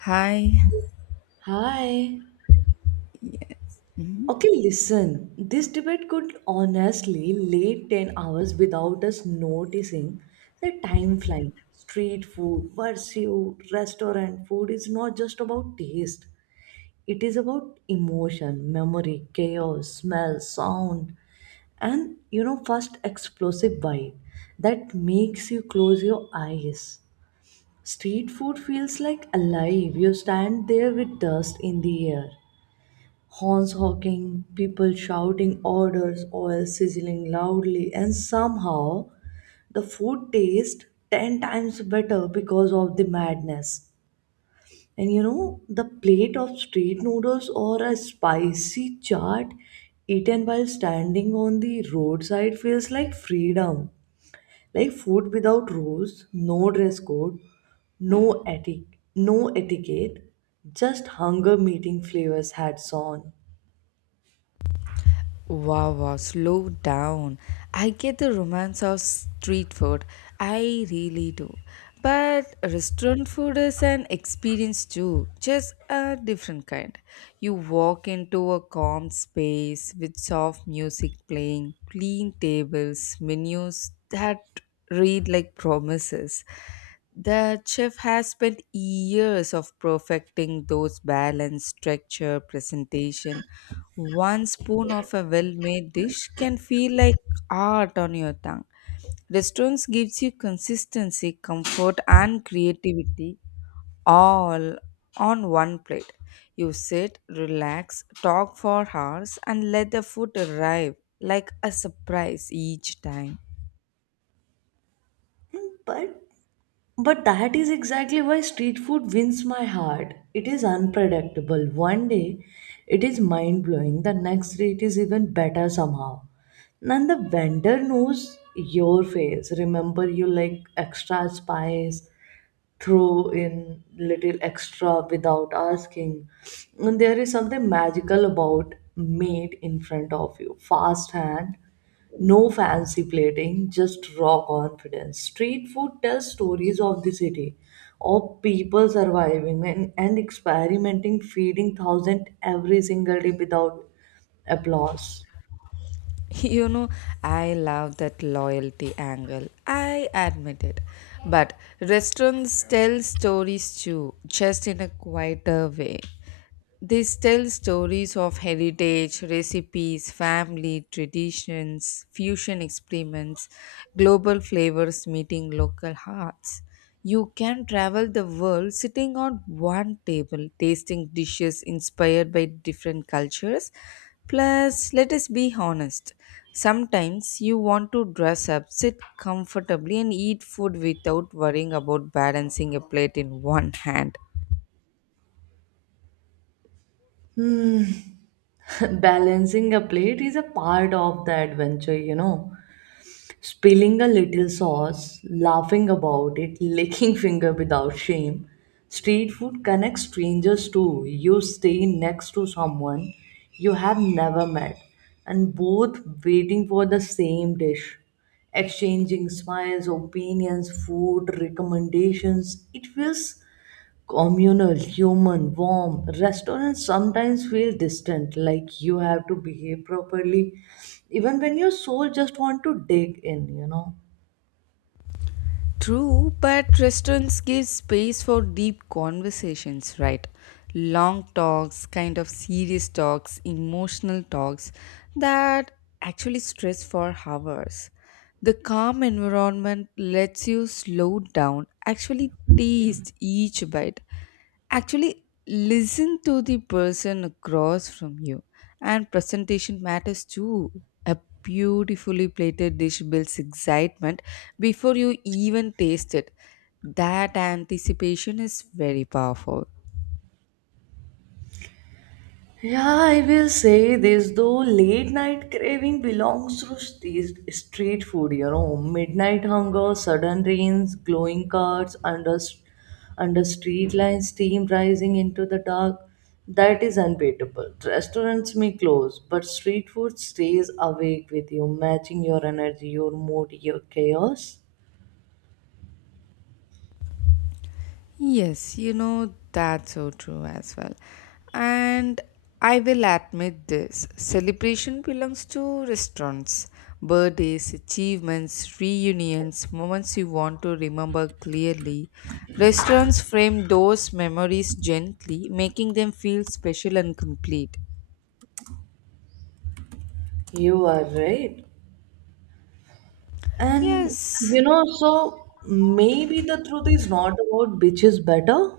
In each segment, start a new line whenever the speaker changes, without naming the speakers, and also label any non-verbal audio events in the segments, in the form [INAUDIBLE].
Hi.
Hi.
Mhm.
Okay, listen. This debate could honestly lay 10 hours without us noticing the time flying. Street food, versus restaurant food is not just about taste. It is about emotion, memory, chaos, smell, sound, and first explosive bite that makes you close your eyes. Street food feels like alive. You stand there with dust in the air, horns honking, people shouting orders, oil sizzling loudly, and somehow the food tastes 10 times better because of the madness. And the plate of street noodles or a spicy chaat eaten while standing on the roadside feels like freedom. Like food without rules, no dress code, no etic- no etiquette, just hunger meeting flavors hats on.
Wow, wow, slow down. I get the romance of street food. I really do. But restaurant food is an experience too, just a different kind. You walk into a calm space with soft music playing, clean tables, menus that read like promises. The chef has spent years of perfecting those balance, structure, presentation. One spoon of a well-made dish can feel like art on your tongue. Restaurants gives you consistency, comfort and creativity all on one plate. You sit, relax, talk for hours and let the food arrive like a surprise each time.
But But that is exactly why street food wins my heart. It is unpredictable. One day it is mind blowing, the next day it is even better somehow. And the vendor knows your face. Remember, you like extra spice. Throw in little extra without asking. And there is something magical about made in front of you. Fast hand, no fancy plating, just raw confidence. Street food tells stories of the city, of people surviving and experimenting, feeding thousand every single day without applause.
[LAUGHS] You know, I love that loyalty angle. I admit it. But restaurants tell stories too, just in a quieter way. They tell stories of heritage, recipes, family, traditions, fusion experiments, global flavors meeting local hearts. You can travel the world sitting on one table, tasting dishes inspired by different cultures. Plus, let us be honest, sometimes you want to dress up, sit comfortably, and eat food without worrying about balancing a plate in one hand.
[LAUGHS] Balancing a plate is a part of the adventure, you know. Spilling a little sauce, laughing about it, [LAUGHS] licking finger without shame. Street food connects strangers too. You stay next to someone you have never met and both waiting for the same dish. Exchanging smiles, opinions, food, recommendations. It feels communal, human, warm. Restaurants sometimes feel distant, like you have to behave properly, even when your soul just want to dig in, you know.
True, but restaurants give space for deep conversations, right? Long talks, kind of serious talks, emotional talks that actually stress for hours. The calm environment lets you slow down, actually taste each bite, actually listen to the person across from you, and presentation matters too. A beautifully plated dish builds excitement before you even taste it. That anticipation is very powerful.
Yeah, I will say this though, late night craving belongs to street food, you know. Midnight hunger, sudden rains, glowing carts, under street lines, steam rising into the dark. That is unbeatable. Restaurants may close, but street food stays awake with you, matching your energy, your mood, your chaos.
Yes, that's so true as well. And I will admit this celebration belongs to restaurants, birthdays, achievements, reunions, moments you want to remember clearly. Restaurants frame those memories gently, making them feel special and complete.
You are right. And
Yes,
so maybe the truth is not about which is better.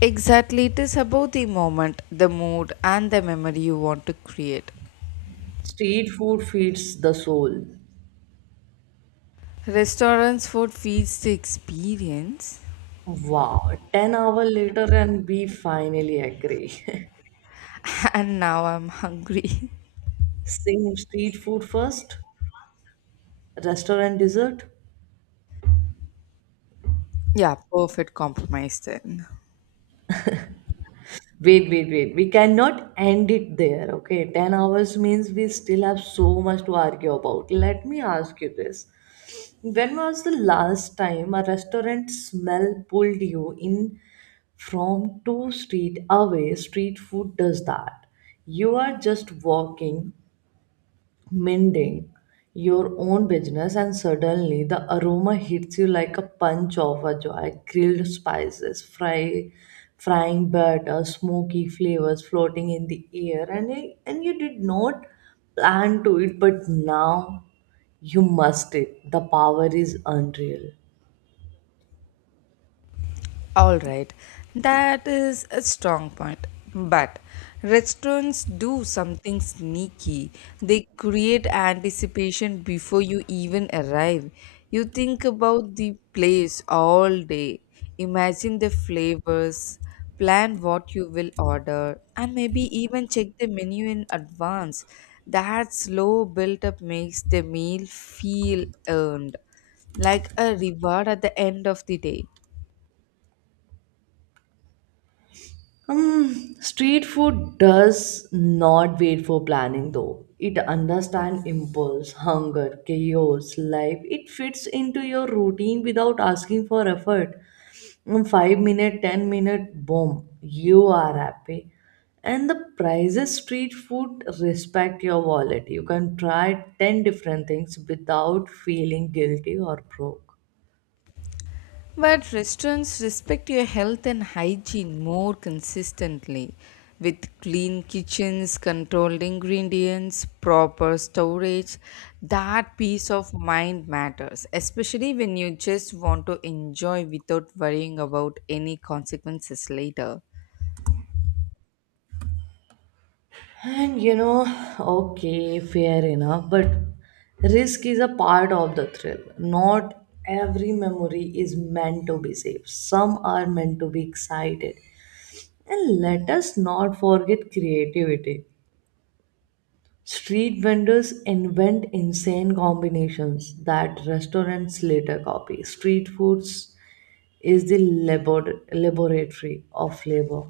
exactly. It is about the moment, the mood, and the memory you want to create.
Street food feeds the soul.
Restaurants' food feeds the experience.
Wow, 10 hour later and we finally agree.
[LAUGHS] And now I'm hungry. [LAUGHS]
[LAUGHS] Same, street food first, restaurant dessert.
Yeah, perfect compromise there.
Wait, wait, wait. We cannot end it there, okay? 10 hours means we still have so much to argue about. Let me ask you this. When was the last time a restaurant smell pulled you in from two street away? Street food does that. You are just walking, mending your own business, and suddenly the aroma hits you like a punch of a joy, grilled spices, frying butter, smoky flavors floating in the air, and you did not plan to it, but now you must it, the power is unreal.
All right, that is a strong point. But restaurants do something sneaky. They create anticipation before you even arrive. You think about the place all day, imagine the flavors, plan what you will order, and maybe even check the menu in advance. That slow build up makes the meal feel earned, like a reward at the end of the day.
Street food does not wait for planning though. It understands impulse, hunger, chaos, life. It fits into your routine without asking for effort. 5 minute, 10 minute, boom, you are happy. And the prices, street food respect your wallet. You can try ten different things without feeling guilty or broke.
But restaurants respect your health and hygiene more consistently with clean kitchens, controlled ingredients, proper storage. That peace of mind matters, especially when you just want to enjoy without worrying about any consequences later.
And okay, fair enough, but risk is a part of the thrill. Not every memory is meant to be safe, some are meant to be excited. And let us not forget creativity. Street vendors invent insane combinations that restaurants later copy. Street foods is the laboratory of flavor.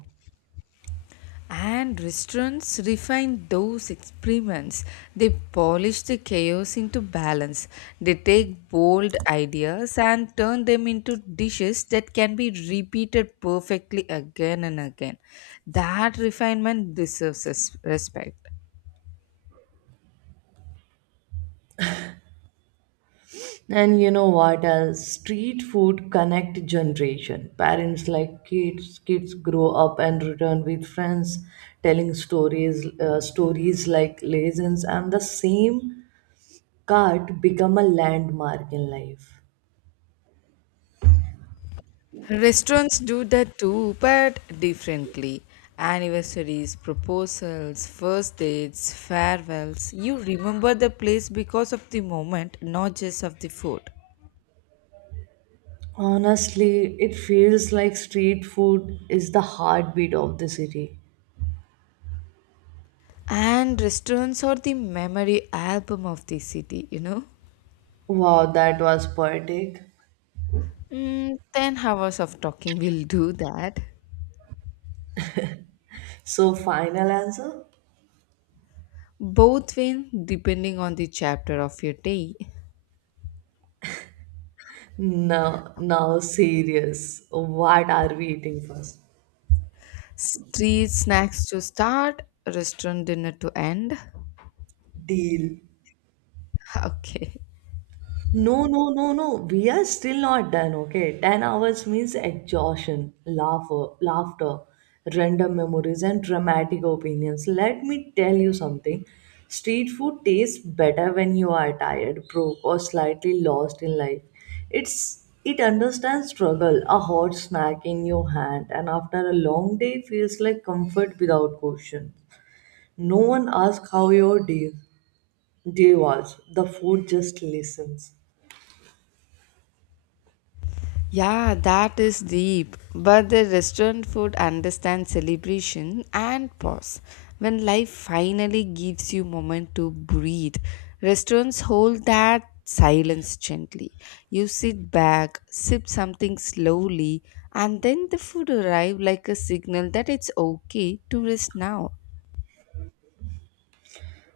And restaurants refine those experiments. They polish the chaos into balance. They take bold ideas and turn them into dishes that can be repeated perfectly again and again. That refinement deserves respect.
And you know what else? Street food connect generation. Parents like kids, kids grow up and return with friends, telling stories like legends, and the same cart become a landmark in life.
Restaurants do that too, but differently. Anniversaries, proposals, first dates, farewells. You remember the place because of the moment, not just of the food.
Honestly, it feels like street food is the heartbeat of the city.
And restaurants are the memory album of the city.
Wow, that was poetic.
Mm, 10 hours of talking will do that.
So, final answer?
Both win depending on the chapter of your day.
No, now serious. What are we eating first?
Street snacks to start, restaurant dinner to end.
Deal.
[LAUGHS] Okay.
No, no, no, no. We are still not done, okay? 10 hours means exhaustion, laughter, laughter, random memories, and dramatic opinions. Let me tell you something. Street food tastes better when you are tired, broke, or slightly lost in life. It understands struggle, a hot snack in your hand, and after a long day feels like comfort without question. No one asks how your day was. The food just listens.
Yeah, that is deep. But the restaurant food understands celebration and pause. When life finally gives you moment to breathe, restaurants hold that silence gently. You sit back, sip something slowly, and then the food arrive like a signal that it's okay to rest now.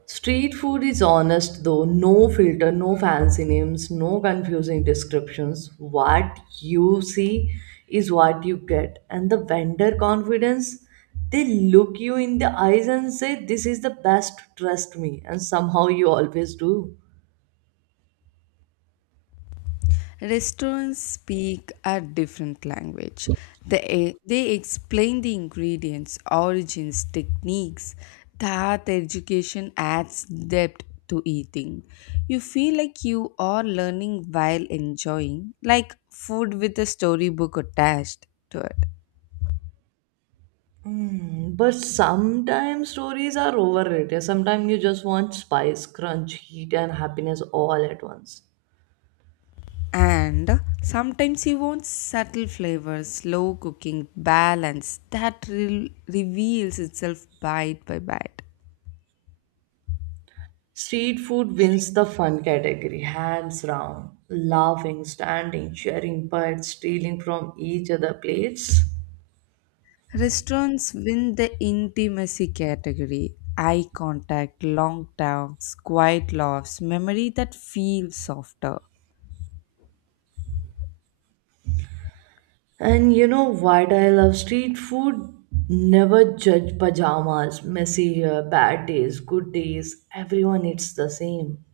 Street food is honest though, no filter, no fancy names, no confusing descriptions. What you see is what you get. And the vendor confidence, they look you in the eyes and say, "This is the best, trust me." And somehow you always do.
Restaurants speak a different language. They explain the ingredients, origins, techniques. That education adds depth to eating. You feel like you are learning while enjoying, like food with a storybook attached to it.
Mm, but sometimes stories are overrated. Sometimes you just want spice, crunch, heat, and happiness all at once.
And sometimes you want subtle flavors, slow cooking, balance that reveals itself bite by bite.
Street food wins the fun category, hands down. Laughing, standing, sharing bites, stealing from each other plates.
Restaurants win the intimacy category. Eye contact, long talks, quiet laughs, memory that feels softer.
And you know what I love street food? Never judge pajamas, messy hair, bad days, good days. Everyone eats the same.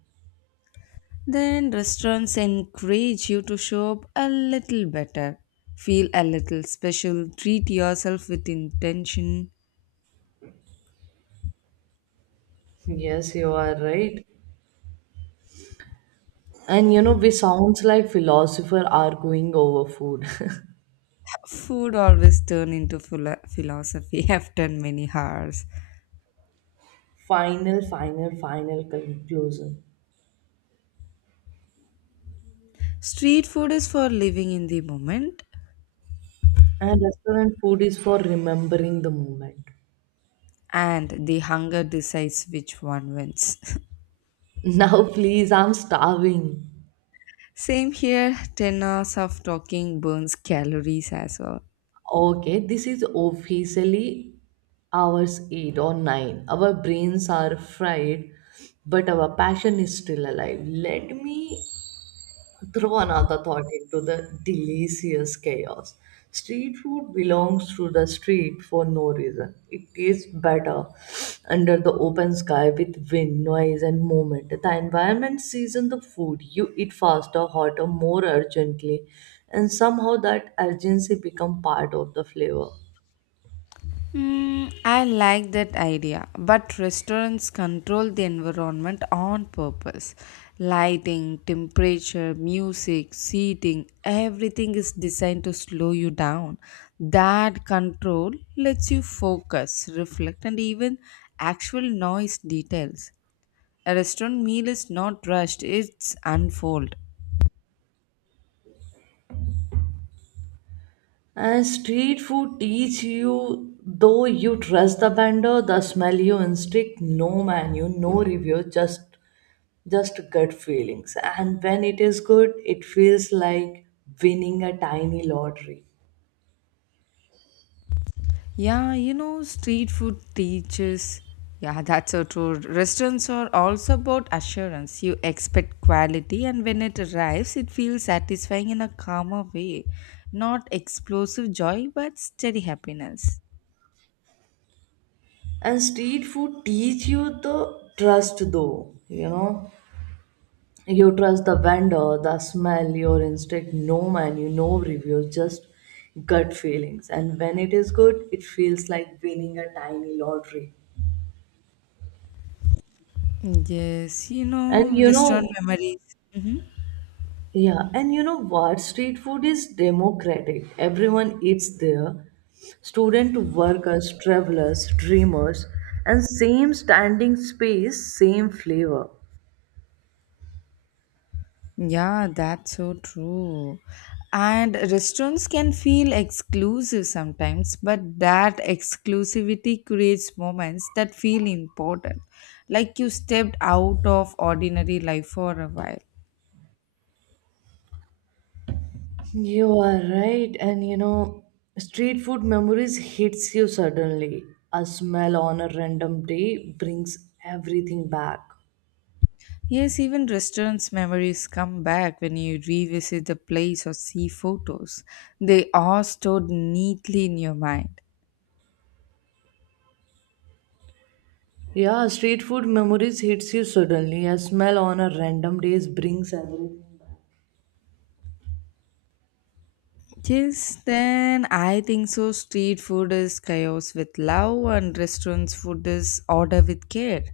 Then restaurants encourage you to show up a little better, feel a little special, treat yourself with intention.
Yes, you are right. And we sounds like philosopher arguing over food.
Food always turn into philosophy [LAUGHS] after many hours.
[LAUGHS] Final, final, final conclusion.
Street food is for living in the moment,
And restaurant food is for remembering the moment.
and the hunger decides which one wins. [LAUGHS]
Now, [LAUGHS] please, I'm starving.
Same here, 10 hours of talking burns calories as well.
Okay, this is officially hours 8 or 9. Our brains are fried, but our passion is still alive. Let me throw another thought into the delicious chaos. Street food belongs to the street for no reason. It tastes better under the open sky with wind, noise, and movement. The environment seasons the food. You eat faster, hotter, more urgently, and somehow that urgency becomes part of the flavor.
Hmm, I like that idea, but restaurants control the environment on purpose. Lighting, temperature, music, seating, everything is designed to slow you down. That control lets you focus, reflect, and even actual noise details. A restaurant meal is not rushed, it's unfold.
And street food teach you, though, you trust the vendor, the smell you instinct, no menu, no review, just gut feelings. And when it is good, it feels like winning a tiny lottery.
Yeah, street food teaches. Yeah, that's so true. Restaurants are also about assurance. You expect quality, and when it arrives, it feels satisfying in a calmer way. Not explosive joy, but steady happiness.
And street food teach you the trust though, you know. You trust the vendor, the smell, your instinct, no menu, no reviews, just gut feelings. And when it is good, it feels like winning a tiny lottery.
Yes,
And
restaurant memories.
Yeah, and you know what? Street food is democratic. Everyone eats there. Student to workers, travelers, dreamers, and same standing space, same flavor.
Yeah, that's so true. And restaurants can feel exclusive sometimes, but that exclusivity creates moments that feel important, like you stepped out of ordinary life for a while.
You are right, and street food memories hits you suddenly. A smell on a random day brings everything back.
Yes, even restaurants' memories come back when you revisit the place or see photos. They are stored neatly in your mind.
Yeah, street food memories hits you suddenly. A smell on a random days brings everything.
Yes, then I think so. Street food is chaos with love, and restaurants food is order with care.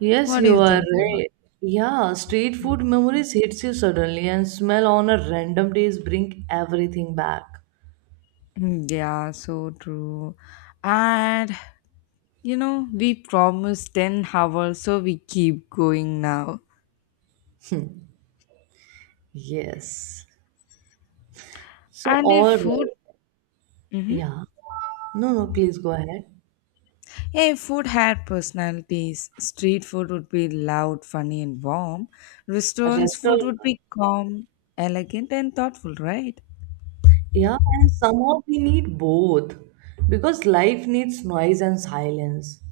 Yes,
What do
you
you
are
think about?
right. Yeah, street food memories hits you suddenly and smell on a random days bring everything back.
Mm, yeah, so true. And we promised 10 hours, so we keep going now.
Yes. So
And if
all
food,
right.
Mm-hmm.
Yeah. No, no, please go ahead.
If food had personalities, street food would be loud, funny, and warm. Restaurants food
Restaurant.
would be calm, elegant, and thoughtful, right?
Yeah, and somehow we need both because life needs noise and silence.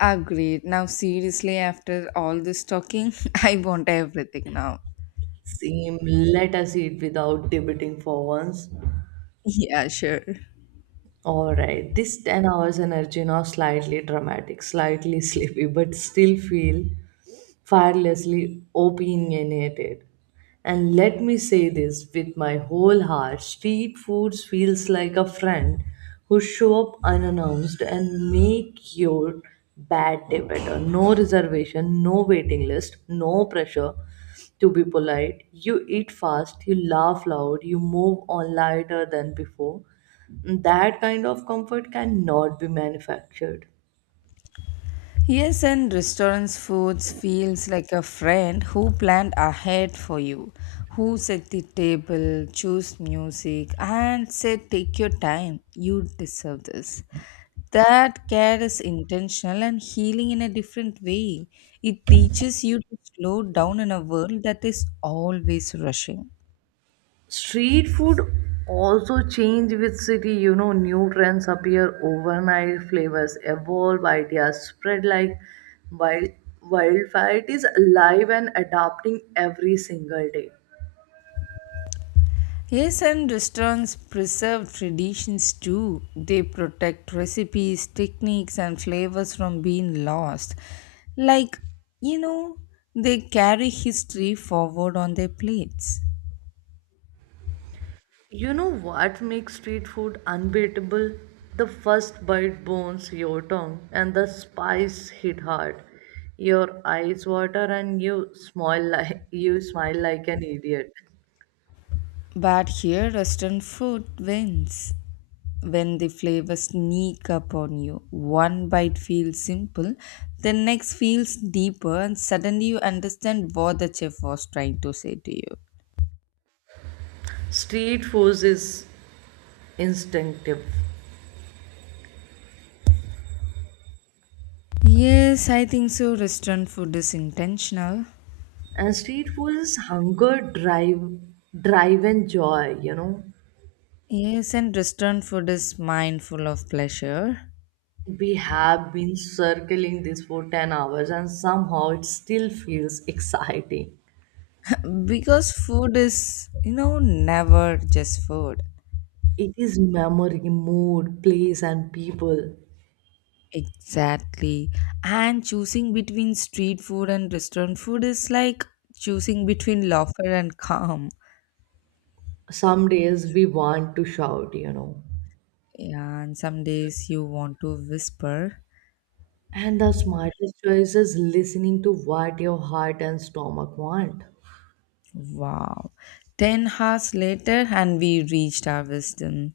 Agreed. Now, seriously, after all this talking, [LAUGHS] I want everything now.
Same, let us eat without debating for once.
Yeah, sure.
All right, this 10 hours energy now slightly dramatic, slightly [LAUGHS] sleepy, but still feel fearlessly opinionated. And let me say this with my whole heart, street food feels like a friend who show up unannounced and make your bad day better. No reservation, no waiting list, no pressure to be polite. You eat fast, you laugh loud, you move on lighter than before. That kind of comfort cannot be manufactured.
Yes, and restaurants' foods feels like a friend who planned ahead for you, who set the table, choose music, and said, "Take your time. You deserve this." That care is intentional and healing in a different way. It teaches you to slow down in a world that is always rushing.
Street food also change with city, you know, new trends appear overnight, flavors evolve, ideas spread like wild wildfire. It is alive and adapting every single day.
Yes, and restaurants preserve traditions too. They protect recipes, techniques, and flavors from being lost. Like, you know, they carry history forward on their plates.
You know what makes street food unbeatable? The first bite burns your tongue and the spice hit hard. Your eyes water and you smile like an idiot.
But here, restaurant food wins. When the flavors sneak up on you, one bite feels simple, the next feels deeper, and suddenly you understand what the chef was trying to say to you.
Street food is instinctive.
Yes, I think so. Restaurant food is intentional.
And street food is hunger drive and joy, you know.
Yes, and restaurant food is mindful of pleasure.
We have been circling this for 10 hours and somehow it still feels exciting.
[LAUGHS] Because food is, never just food.
It is memory, mood, place and people.
Exactly. And choosing between street food and restaurant food is like choosing between [LAUGHS] laughter and calm.
Some days we want to shout, you know.
Yeah, and some days you want to whisper,
And the smartest choice is listening to what your heart and stomach want.
wow. 10 hours later, and we reached our wisdom.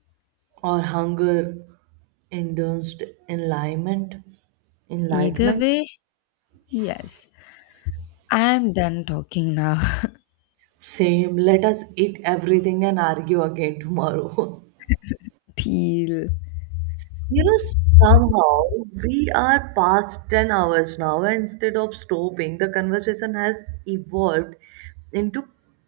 Or hunger induced enlightenment.
Either
Enlightenment.
way, yes. I'm done talking now.
Same. Let us eat everything and argue again tomorrow. [LAUGHS]
[LAUGHS] Deal.
You know, somehow we are past 10 hours now, and instead of stopping, the conversation has evolved into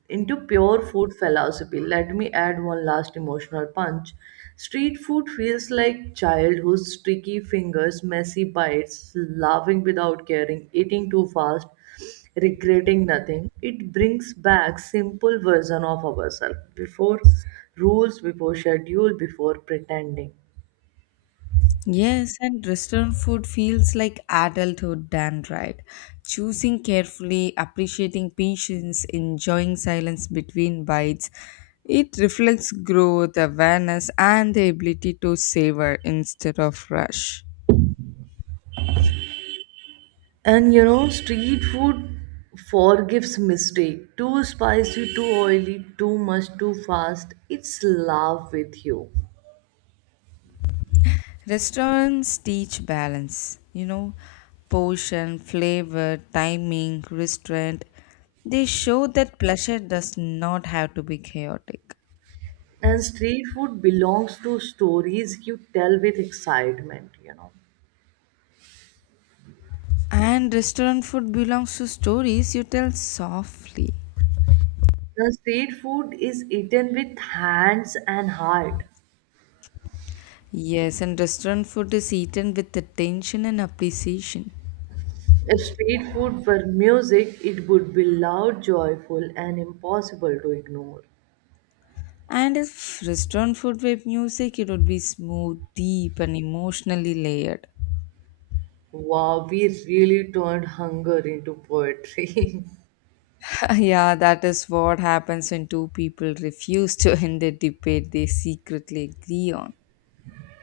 into pure food philosophy. Let me add one last emotional punch. Street food feels like childhood's sticky fingers, messy bites, laughing without caring, eating too fast, regretting nothing. It brings back simple version of ourselves before rules, before schedule, before pretending.
Yes, and restaurant food feels like adulthood done right. Choosing carefully, appreciating patience, enjoying silence between bites. It reflects growth, awareness, and the ability to savor instead of rush.
And street food forgives mistake. Too spicy, too oily, too much, too fast. It's love with you.
Restaurants teach balance, portion, flavor, timing, restraint. They show that pleasure does not have to be chaotic.
And street food belongs to stories you tell with excitement, you know.
And restaurant food belongs to stories you tell softly.
The street food is eaten with hands and heart.
Yes, and restaurant food is eaten with attention and appreciation.
If street food were music, it would be loud, joyful, and impossible to ignore.
And if restaurant food were music, it would be smooth, deep, and emotionally layered.
Wow, we really turned hunger into poetry. [LAUGHS]
[LAUGHS] Yeah, that is what happens when two people refuse to end a debate they secretly agree on.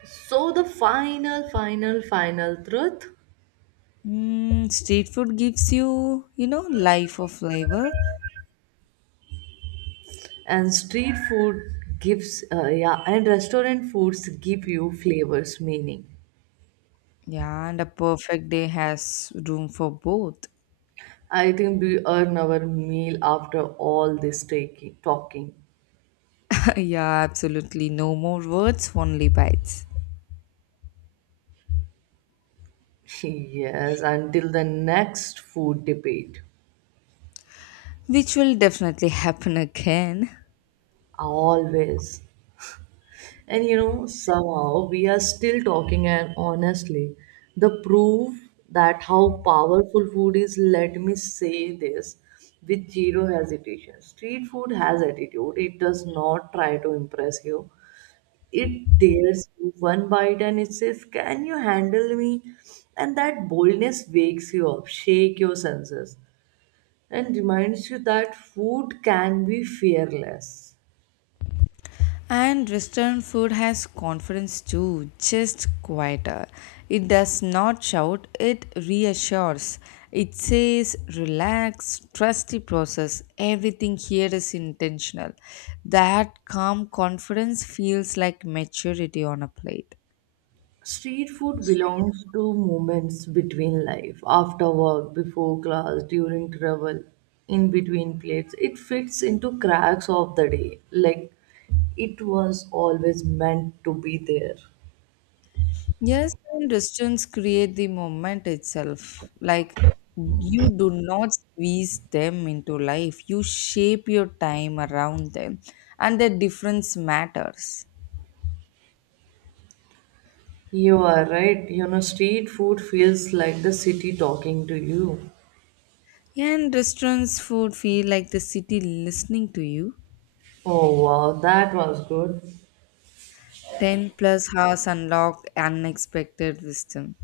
So the final, final, final truth,
Mm, street food gives you, life or flavor.
and street food gives, yeah, and restaurant foods give you flavors, meaning.
Yeah, and a perfect day has room for both.
I think we earn our meal after all this talking.
Yeah, absolutely. No more words, only bites.
[LAUGHS] Yes, until the next food debate.
Which will definitely happen again.
Always. And somehow we are still talking, and honestly, the proof that how powerful food is, let me say this with zero hesitation. Street food has attitude, it does not try to impress you. It dares you one bite and it says, "Can you handle me?" And that boldness wakes you up, shake your senses, and reminds you that food can be fearless.
And Western food has confidence too, just quieter. It does not shout, it reassures. It says, relax, trust the process. Everything here is intentional. That calm confidence feels like maturity on a plate.
Street food belongs to moments between life, after work, before class, during travel, in between plates. It fits into cracks of the day. Like it was always meant to be there.
Yes, and distance create the moment itself. Like you do not squeeze them into life. You shape your time around them, and the difference matters.
You are right. You know, street food feels like the city talking to you.
Yeah, and restaurants' would feel like the city listening to you.
Oh wow, that was good.
10 plus hours unlock unexpected wisdom.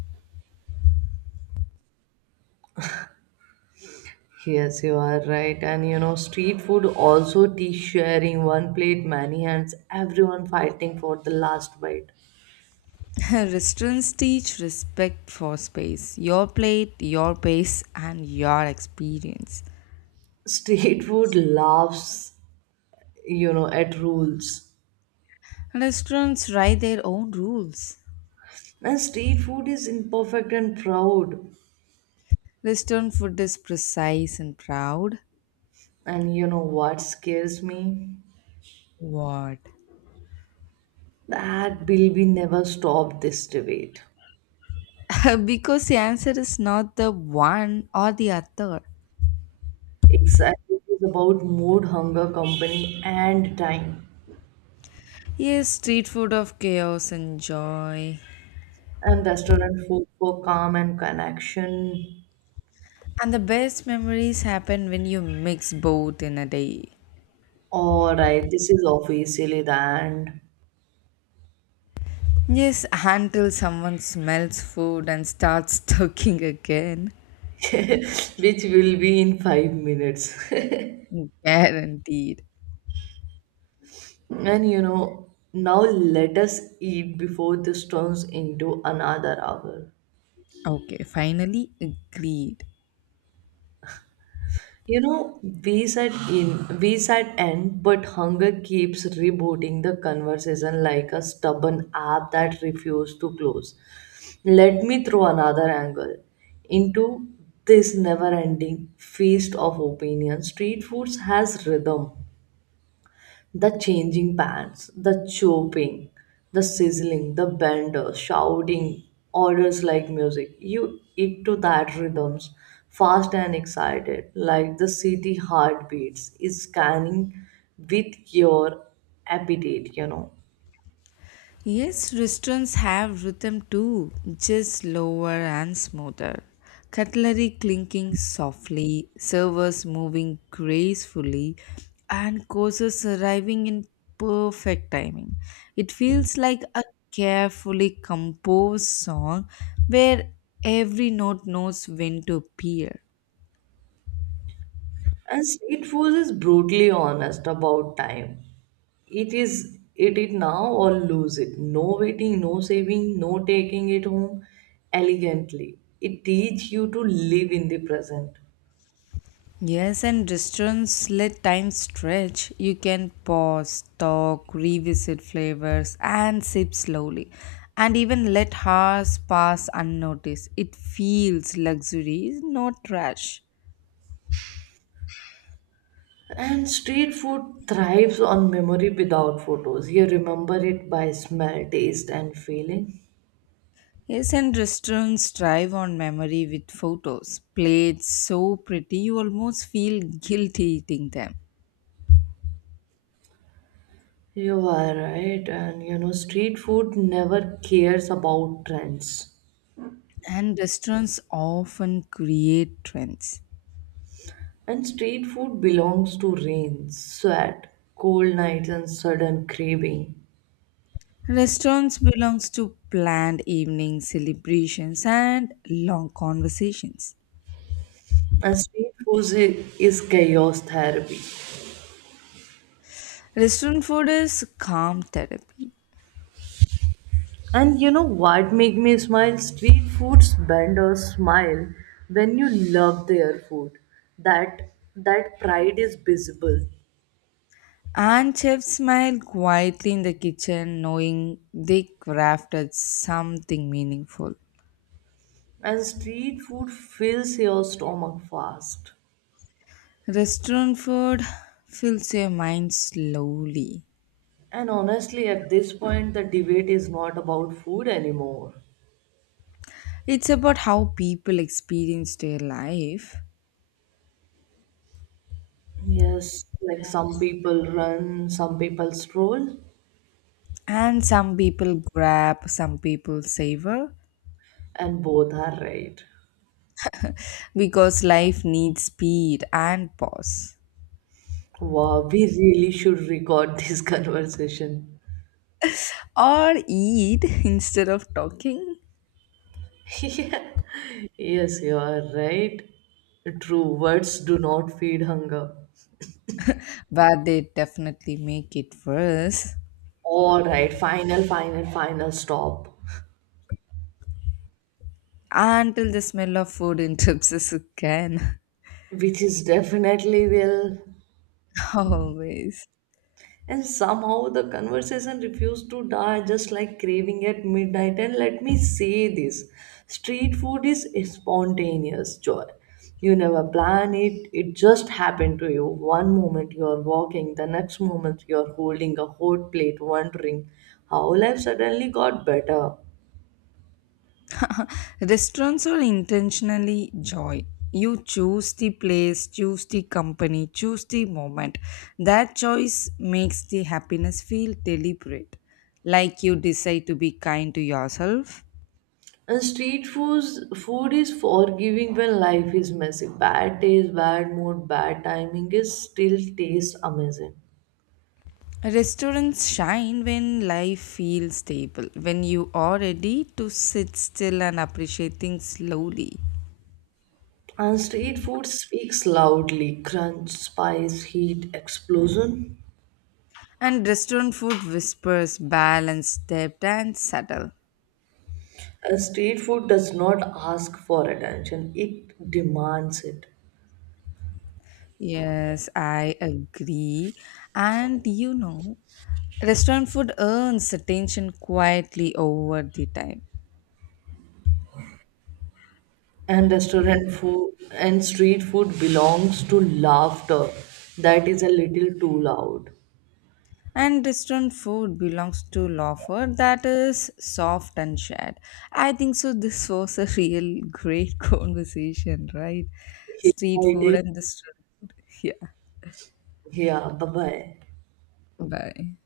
Yes, you are right. And street food also tea sharing, one plate, many hands, everyone fighting for the last bite.
[LAUGHS] Restaurants teach respect for space, your plate, your pace, and your experience.
Street food laughs, you know, at rules.
Restaurants write their own rules.
And street food is imperfect and proud.
Western food is precise and proud.
And you know what scares me,
What?
that bill we never stop this debate.
[LAUGHS] Because the answer is not the one or the other.
Exactly, it is about mood, hunger, company and time.
Yes, street food of chaos and joy.
And restaurant food for calm and connection.
And the best memories happen when you mix both in a day.
All right, this is officially the end,
Yes, until someone smells food and starts [LAUGHS] talking again.
which will be in 5 minutes. [LAUGHS]
Guaranteed.
And now let us eat before this turns into another hour.
Okay, finally agreed.
You know, we said we said end, but hunger keeps rebooting the conversation like a stubborn app that refuses to close. Let me throw another angle into this never ending feast of opinion. Street foods has rhythm, the changing pans, the chopping, the sizzling, the bender, shouting orders like music. You eat to that rhythms, fast and excited, like the city heartbeats is scanning with your appetite, you know.
Yes, restaurants have rhythm too, just slower and smoother. Cutlery clinking softly, servers moving gracefully, and courses arriving in perfect timing. It feels like a carefully composed song where every note knows when to appear.
And street food is brutally honest about time. It is eat it now or lose it. No waiting, no saving, no taking it home elegantly. It teaches you to live in the present.
Yes, and restaurants let time stretch. You can pause, talk, revisit flavors, and sip slowly. And even let hours pass unnoticed. It feels luxury, not trash.
And street food thrives on memory without photos. You remember it by smell, taste, and feeling.
Yes, and restaurants thrive on memory with photos. Plates so pretty, you almost feel guilty eating them.
You are right, and street food never cares about trends.
And restaurants often create trends.
And street food belongs to rain, sweat, cold nights, and sudden craving.
Restaurants belongs to planned evenings, celebrations and long conversations.
And street food is chaos therapy.
Restaurant food is calm therapy.
And you know what make me smile? Street foods bend or smile when you love their food. That that pride is visible.
And chefs smile quietly in the kitchen knowing they crafted something meaningful.
And street food fills your stomach fast.
Restaurant food fills your mind slowly.
And honestly, at this point, the debate is not about food anymore.
It's about how people experience their life.
Yes, like some people run, some people stroll,
And some people grab, some people savor
and both are right.
because life needs speed and pause.
Wow, we really should record this [LAUGHS] conversation. [LAUGHS]
Or eat [LAUGHS] instead of talking,
Yeah. Yes, you are right. True, words do not feed hunger.
but they definitely make it worse
All right, final, final, final stop,
until the smell of food interrupts again.
which is definitely will.
[LAUGHS] Always.
And somehow the conversation refused to die, just like craving at midnight. And let me say this, street food is spontaneous joy. You never plan it, it just happened to you. One moment you are walking, the next moment you are holding a hot plate, wondering how life suddenly got better.
[LAUGHS] Restaurants are intentionally joy. You choose the place, choose the company, choose the moment. That choice makes the happiness feel deliberate. Like you decide to be kind to yourself.
And street foods, food is forgiving when life is messy. Bad taste, bad mood, bad timing is still tastes amazing.
Restaurants shine when life feels stable, when you are ready to sit still and appreciate things slowly.
And street food speaks loudly, crunch, spice, heat, explosion.
And restaurant food whispers balance, depth, and subtle.
And street food does not ask for attention, it demands it.
Yes, I agree. And restaurant food earns attention quietly over the time.
And restaurant food and street food belongs to laughter that is a little too loud.
And restaurant food belongs to Lawford that is soft and shared. I think so. This was a real great [LAUGHS] conversation, right?
Yeah,
Street
I
food
did.
and restaurant food. Yeah.
Yeah, bye bye.
Bye.